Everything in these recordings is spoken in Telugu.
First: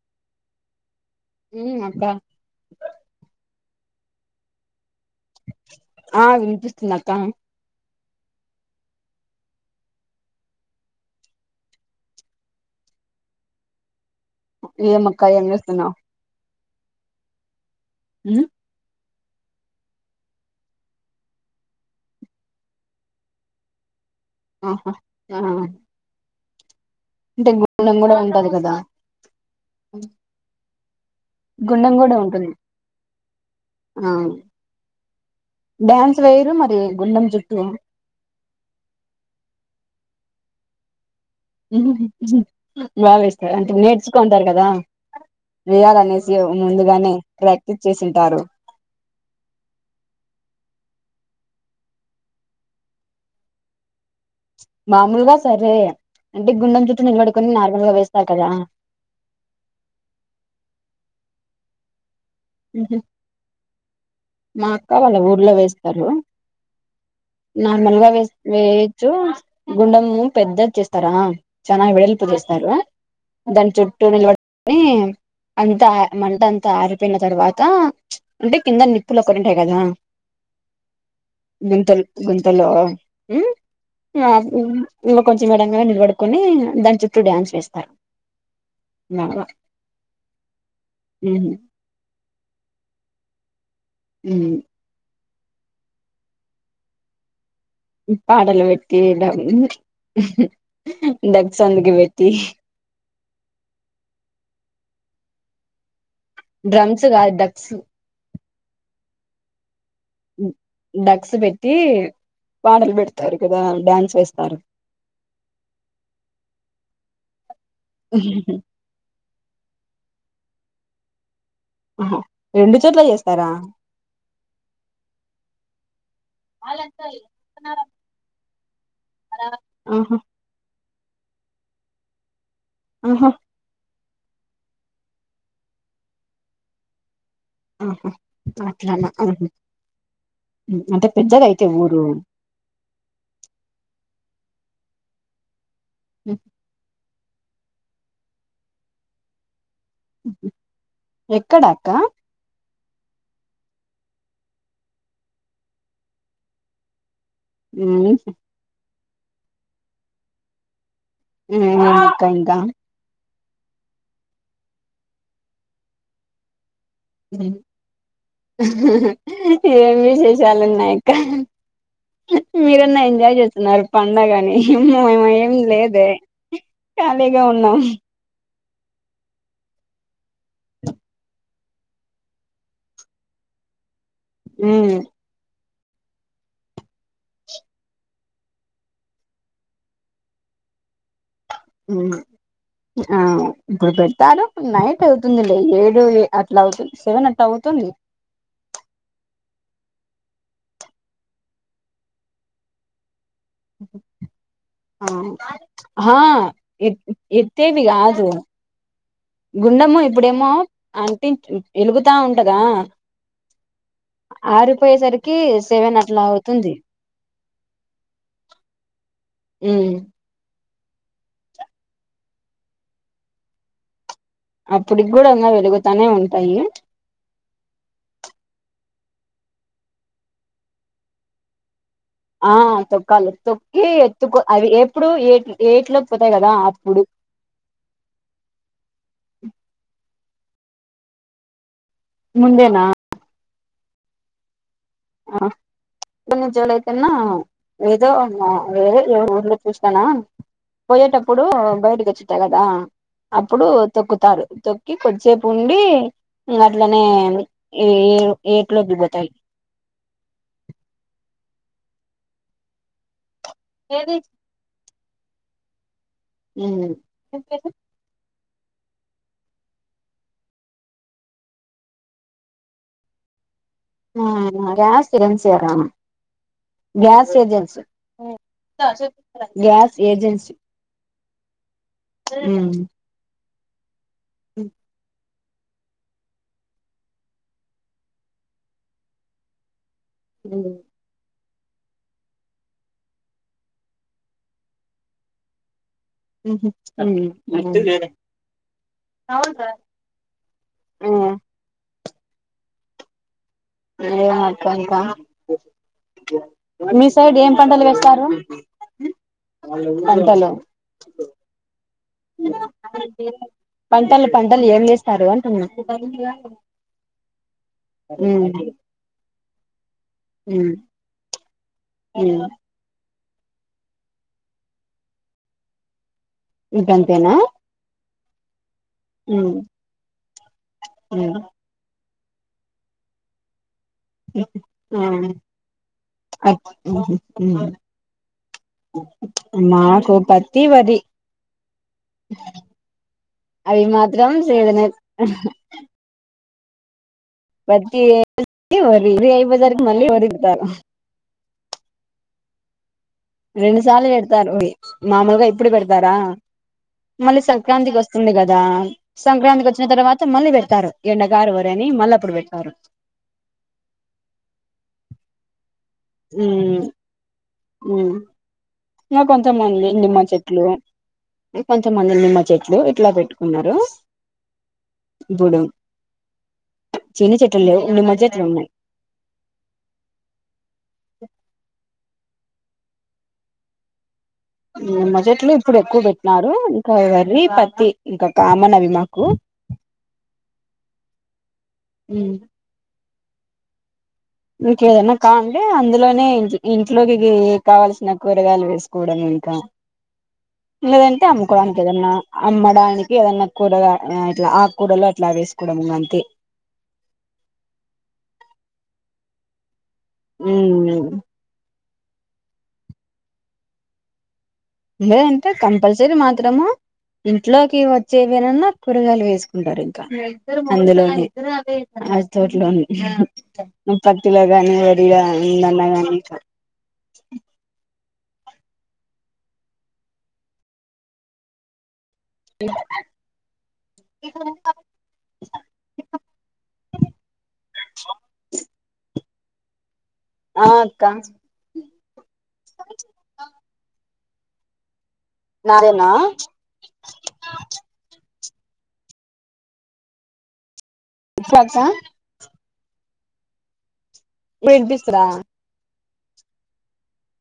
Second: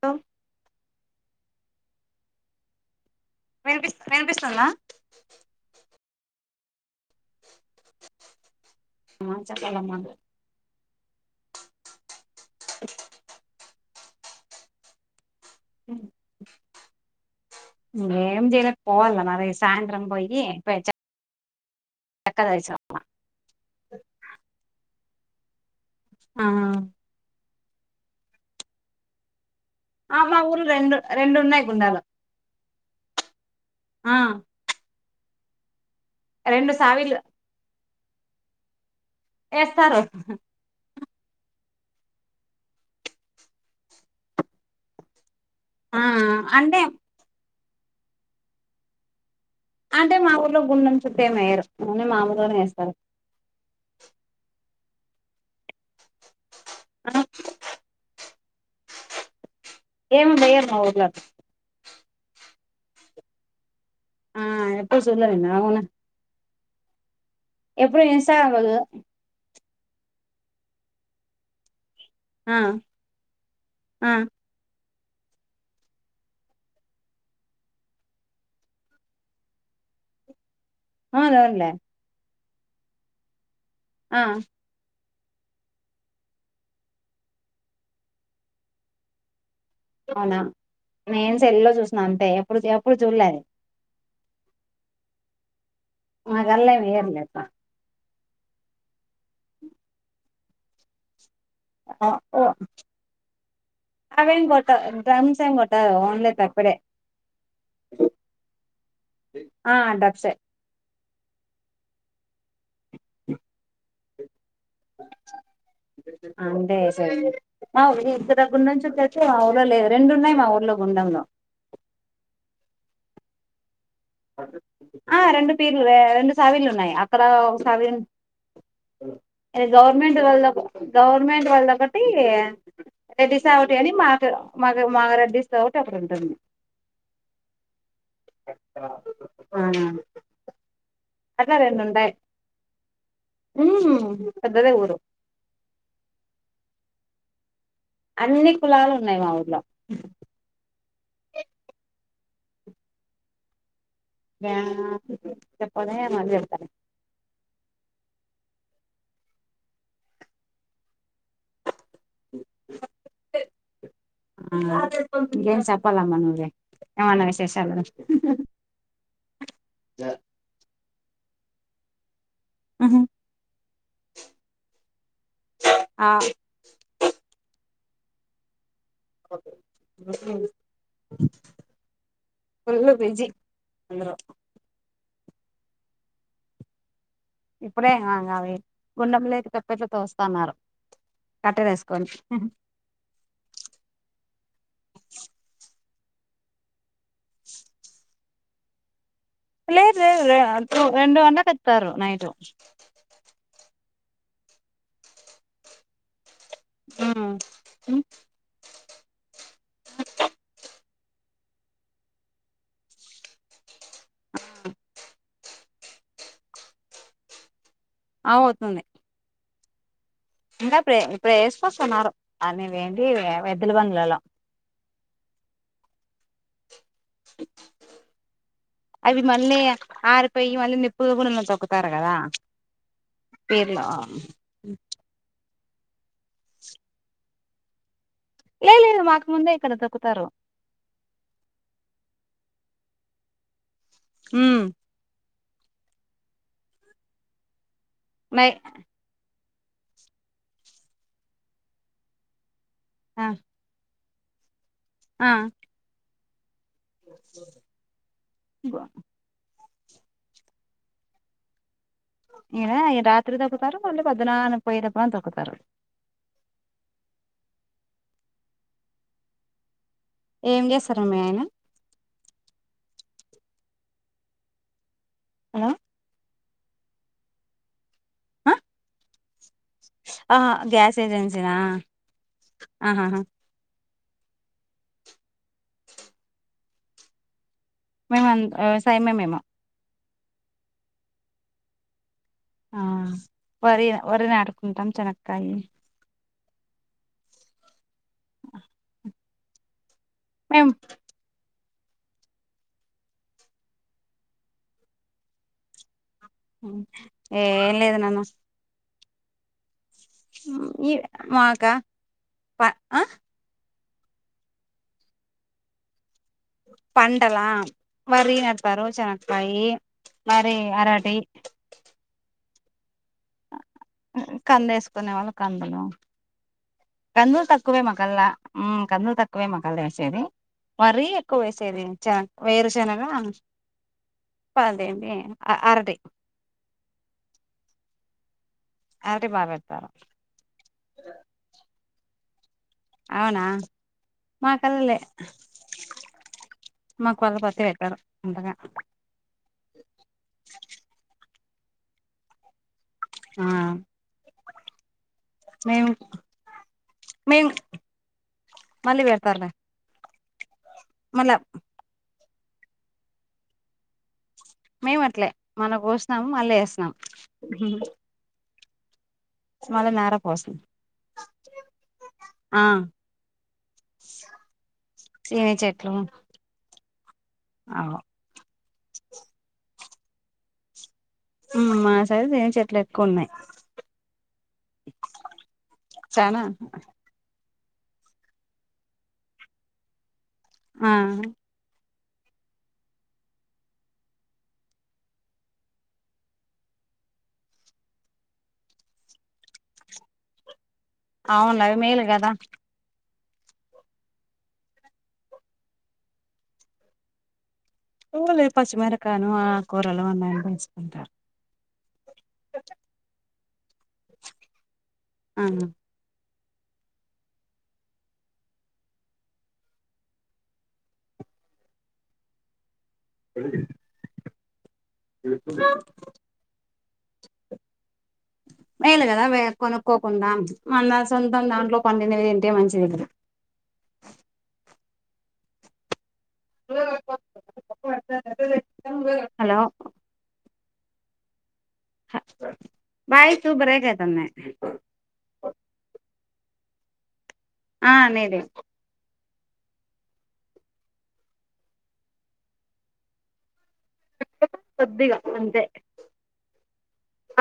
లొ ఉ అబ్బ వినిపిస్ వినిపిస్తుందా? ఆ వినిపిస్తుందక్క మా చెప్పాలమ్మ ఏమక్క ఏం చేస్తు ఏం జేయలే, పోవాల మరి సాయంత్రం పోయి పైచ చకర్ తెరిసి ర వ ఆహా ఆ ఆ అంటే గుండం కూడా ఉంటది కదా ఆ మా ఊర్లు రెండు రెండున్నాయి గుండం గుండాలు. కూడా ఉంటుంది ఆ డ్యాన్స్ వేయరు రెండు మరి సావిలు గుండెం చుట్టూ ఏస్తారు బా వేస్తారు అంటే నేర్చుకుంటారు కదా ఆ వేయాలనేసి అంటే ముందుగానే ప్రాక్టీస్ చేసింటారు అంటే మా ఊర్లో గుండెం చుట్టూ ఏం ఎయ్యరు. ఓన్లీ మామలుగానే వేస్తారు. మామూలుగా సరే, అంటే గుండెం చుట్టూ నిలబడుకొని నార్మల్గా వేస్తారు కదా. ఏం వెయ్యర్ మా ఊర్లో అట్ ఉహు ఆ మా అక్క ఎప్పుడు వాళ్ళ చూడలే ఊర్లో నేను అవునా వేస్తారు. నార్మల్ ఎప్పుడు గా వేస్ ఇన్స్టాగ్రామ్ లో చూ వేయచ్చు, గుండెము పెద్ద చేస్తారా ఆ చాన వెడల్ప్ పు ఆ చేస్తారు. ఆ దాన్ చుట్టూ ఆ నిలబడ్ కొని అంతా మంటంతా ఆరి పోయిన తర్వాత అంటే కింద నిప్పులు ఒకటి ఉంటాయి కదా అవునవునులే గుంతల్ గుంతలో హు ఆ హు ఇ కొంచెం మడంగా నిలబడుకొని దాని చుట్టూ డ్యాన్స్ వేస్తారు బాగా అవునా నేన్ సెల్ లో చూసిన అంతే ఎప్పుడు ది ఎప్పుడు చూడ్లే ఉమ్ మా దాన్ల ఏం ఎయ్యదులె అక్క పాడలు పెట్టి డం డగ్ సాంగ్ అవేం కొట్ట డ్రమ్స్ ఏం గొట్టరు గదా ఓన్లీ ట డ్రమ్స్ కాదు డక్స్ ఆ డబ్సె డగ్స్ పెట్టి పాటలు పెడతారు కదా డ్యాన్స్ వేస్తారు అవును మీ ఇంట్ల డగ్ ఉందని చెప్పావ్ తె మా ఊర్లో లేదు రెండు ఉన్నయి మా ఊర్లో గుండంలో ఆహ రెండు చోట్ల చేస్తరా ఆ రెండు పీర్లు వే రెండు సవిడ్లు ఉన్నాయి అక్కడా ఒక సవిడ్ ఉన్ ఆహా గవర్నమెంట్ లళ్ల గవర్నమెంట్ వాళ్ళదొకటి ఆహా రెడ్డిసా ఒకటి అని మాట్ మాది మా రెడ్డిస్ దొకటి అక్కడ ఉంటుంది ఆహా అట్లనా ఆహా అంటే అట్లా పెద్దదయితే ఊరు ఊమ్ పెద్దదే ఊరు ఉమ్ హ్ అన్ని కులాలు ఉన్నయి మా ఊర్లో ఆహ ఎక్కడక్క బ్యా చెప్పాలె మల్లి చెప్తలే ఉమ్ ఉమ్ అవునక్కా అయిందా ఆ ఇంకేంటి చెప్పాలమ్మా నువ్వే ఏమన్న విశేషాలు ఏం విశేషాలున్నయక్క మీరన్నా ఎంజాయ్ చేస్తున్నరు పండగని మ్మ ఎమ్మ ఏం లేదే ఆ ఖాళీగా ఉన్నాం ముస్లిమ్స్ ఫుళ్ళు బిజి అందరూ ఉమ్ ఇప్పుడే ఆ ఇంగ అవి గుండంలోకి తప్పెట్లు తోస్తన్నారు కర్టెన్ ఏసుకోని ఉమ్ ఆ ఇప్పుడు పెడతారు నైట్ అవుతుందిలె ఏడు ఏ అట్లవుతుంది సెవెన్ అట్లా అవుతుంది లేదు లేదులే అంతలో రెండు గంటలకు తెత్తారు నైటు ఆ అహా ఎక్ ఇచ్ ఎక్కేవి గాదు గుండము ఇప్పుడేమో అంటి ఇ ఎలుగుతా ఉంటదా ఆరిపోయే సరికి సెవెన్ అట్లా అవుతుంది అ అవుతుంది ఉమ్ ఇంకా ఇప్పుడే ఇప్పుడేసుకొస్తున్నారు అని వేంటి ఎద్దుల బండ్లల్లా అప్పటిగ్గుడా అన్న వెలుగుతానే ఉంటాయి అవి మళ్ళీ ఆరిపోయి మళ్ళీ నిప్పులు గూడ తొక్కుతారు కదా ఆ తొక్కాలి పీర్లో తొక్కి ఎత్తుకో అవి ఎప్పుడు ఏ ఏట్లోకి పోతాయి కదా అప్పుడు లే లేదు మాకు ముందే ఇక్కడ దొక్కుతారు ముందేన హు ఆ కొన్ని జూలై కిన్నా ఏదో నై ఊళ్ళ చూస్తాన పోయేటప్పుడు బయటకి వచ్చిటాయ్ కదా ఆ అప్పుడు తొక్కుతారు తొక్కి ఆ కొద్దిసేపు ఉండి అట్లనే [unintelligible] ఇన ఈ రాత్రి తొకుతారు మళ్ళీ పద్నాలు [unintelligible] అ తొకుతారు ఉ ఏం చేస్తరు మీ ఆయన ఆ hello [unintelligible] gas agency gas agency ఆహా గ్యాస్ ఏజెన్సీనా హు ఆహాహా అ మేము వ్యవసాయమే మేము ఉ ఆ వరి వరి నాటుకుంటాం చెనక్కాయి [inaudible] ఆ అవును సార్ మేం ఇంగ ఎం అక్క ఇంక ఉ ఏం లేదు నాన్న హలో మాక ప పంటలు పంటలు ఏం లేస్తారు అంటున్నా పంటల వరి నతారు చెనకాయ మరి అరటి ఉ కంద వేసుకునే వాళ్ళు కందులు ఇంకంతేనా కందులు తక్కువే మాకల్లా కందులు తక్కువే మాక్కళ వేసేది మరీ ఎక్కువ వేసేది చ వేరుశనగా [unintelligible] అరటి అరటి బాగా పెడతారు మాకు తీవది అవునా అవి మాత్రం సీజనే మాకల్లలే మాకు కొళ్ళ [unintelligible] పెట్టారు పత్తి అంతగ [unintelligible] ఆ రెండు సార్లు పెడతారు మామూలుగ ఇప్పుడు మేము పెడతార మళ్ళీ మేము సంక్రాంతికి వస్తుంది కదా మళ్ళీ పెడతారులే సంక్రాంతికి వచ్చి వచ్చిన తర్వాత మళ్ళీ పెడతారు మళ్ళా ఎండగారు వర అని మళ్ళీ అప్పుడు పెడతరు మేము అట్లే మన కోస్నం మళ్ళీ వేస్తున్నాం ఇంక కొంచంమంది మళ్ళ నార నిమ్మ పోసం చెట్లో కొంచెమంది నిమ్మ ఆ చెట్లు ఇట్లా పెట్టుకున్నారు సీని ఇప్పుడు చెట్లు చిన్న చెట్ లేవు [unintelligible] మధ్య అట్లు ఉన్నాయి మా సైడు నిమ్మ చెట్లు ఎక్కువ ఉన్నాయి నిమ్మ చెట్లు ఇప్పుడు ఎక్కువ చానా పెట్టినారు ఇంకా వర్రి పత్తి ఇంకా కామన్ అవి మాకు ఉమ్మ్ ఉమ్మ్ ఇంకేదన్నా కా అంటే అందులోనే ఇం ఇంట్లోకి కావల్సిన కూరగాయలు వేసుకోవడం ఇంకా లేదంటే అవునులే అవి అమ్ముకోడానికి మేలు ఏదన్నా కదా అమ్మడాని ఏదన్నా కూరగా ఇట్లా ఆకూరలు అట్లావి ఏసుకోవడం ఇంగ అంతే పోలే పచ్చిమెరకను ఆకుకూరలు ఉన్నాయంటే మ్మ్ ఎసుకుంటరు వచ్చ [inaudible] లే అంటే కంపల్సరీ మాత్రము ఇంట్లోకి వచ్చేవినాన్నా కూరగాయలు వేసుకుంటారు ఇంకా అందులోనే ఆ తోటలోనే పత్తిలో గానీ వరిలొనన్న గాని మేలు కదా కొనుక్కోకుండా మన సొంతం దాంట్లో పండినవి తింటే మంచిది ఇప్పుడు హలో ఆ అక్క వాయిస్ బ్రేక్ అయితుంది నాదేనా ఆ నీదే ఇఫులక్సా ఇప్పుడు కొద్దిగా వినిపిస్తదా అంతే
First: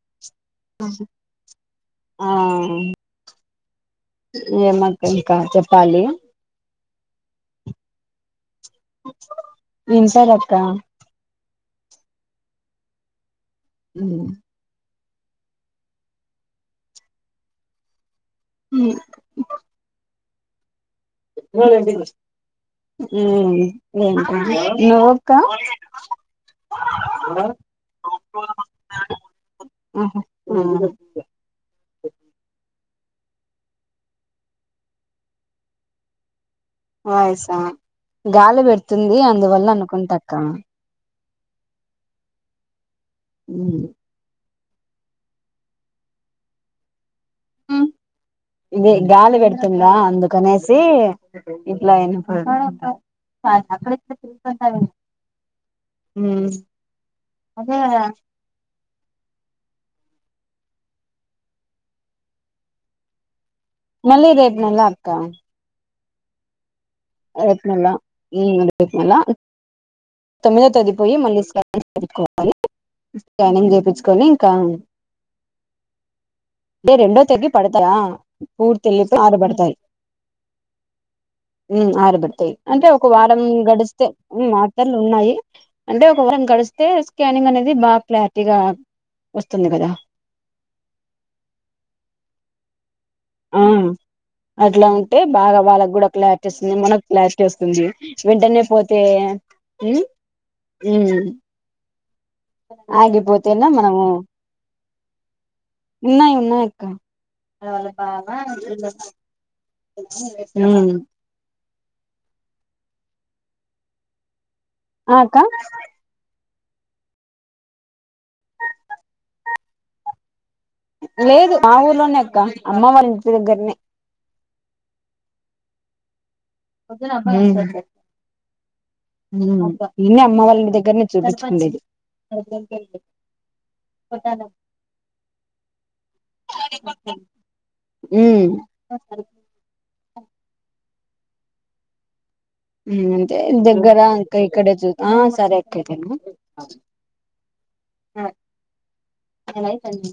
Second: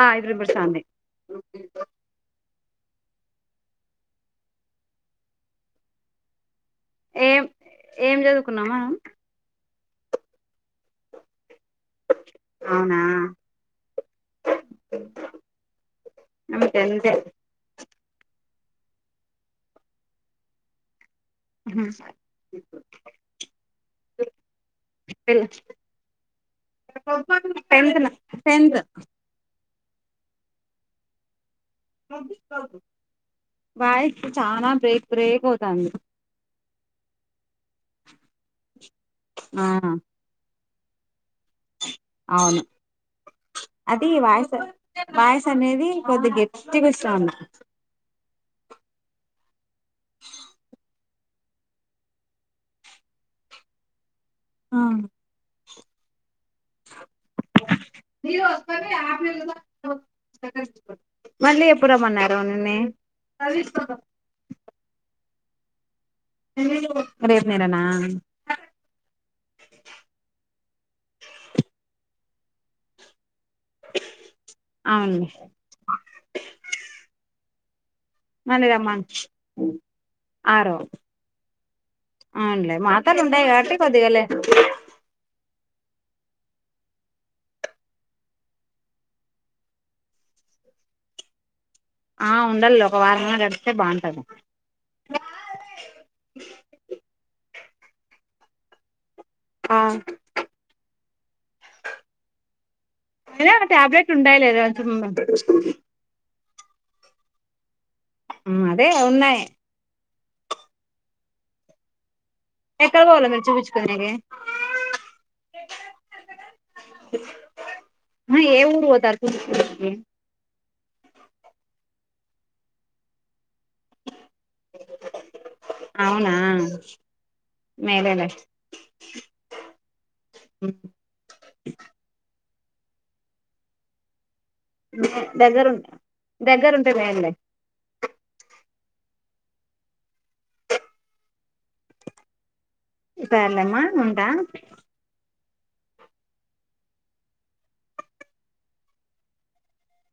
ఆ ఇప్పుడు వినిపిస్తోంది ఆ ఏమక్క ఇంకా చెప్పాలి ఏం ఏం చదువుకున్నావ్ మామ్ ఇంటర్ అక్కా అవునా ఉమ్మ్ అంతంతే ఉమ్మ్ లేదంటివి ఉమ్మ్ ఇంటరా నువ్వక్క టెన్త్‌నా టెన్త్ ఆహా వాయిస్ చానా బ్రేక్ బ్రేక్ అవుతాంది వాయిసా గాలి పెడుతుంది ఆ అందువల్ల అనుకుంట అక్క అవును ఉమ్మ్ అది వాయస్సు వాయస్ అనేది కొద్దిగ గెట్టిగా వస్తాంది ఇదే గాలి పెడుతుందా అందుకనేసి ఇట్లా ఇనపడు ఉమ్మ్ సర ఆమె మళ్ళీ ఎప్పుడు రమ్మన్నారు నిన్ని మళ్లీ రేపు నెల అక్క [unintelligible] నేననా రత్నల ఈ రతునల తొమ్మిదో తారీకుపోయి మళ్ళీ స్కానింగ్ చేయ్యించుకోవాలి. స్కానింగ్ చేపించుకొని ఇంకా అవునండి. అయితే రెండో తేది పడతాయా మళ్ళీ రమ్మను పూర్తేల్లిపోయి ఆరు పడతాయి. ఆరో ఉ ఆరుబడతయి అవునులే అంటే ఒక మాతలు వారం ఉంటాయి కాబట్టి గడస్తే. కొద్దిగాలే ఆర్నెల్లు ఉన్నాయి అంటే ఒక వారం గడిస్తే స్కానింగ్ అనేది బాగా క్లారిటీగా వస్తుంది కదా. ఆ ఉండాల్లే ఒక వారమే ఆ గడిస్తే బావుంటది. అట్లా ఉంటే బాగా వాళ్ళకు కూడా క్లారిటీ వస్తుంది, మనకు క్లారిటీ వస్తుంది వెంటనే పోతే హ్ హ్ అయినా మనము టాబ్లెట్లు ఉంటాయిలేరా చిన్నగా. ఉన్నాయి ఉన్నాయక్క అదే ఉన్నాయి. హ ఎక్కడ పోవాల మీరు చూపించుకునేకి. ఆ అక్క. ఆహా ఏ ఊరు పోతార్రు చూపించుకొనికి. లేదు ఆ ఊర్లోనే అక్క అమ్మ వాళ్ళ ఇంటి దగ్గరనే. అవునా. మేలేలే ఇన్నే అమ్మ వాళ్ళ ఇంటి దగ్గరనే. చేపించుకునేది. దగ్గరఉం దగ్గర ఉంటే మేలులే. హ్ అంతే సర్లేమ్మా దగ్గర ఉంటా ఇంకా ఇక్కడే చూ ఆ సరే అక్క అయితేను. ఆ టైం అయితాంది.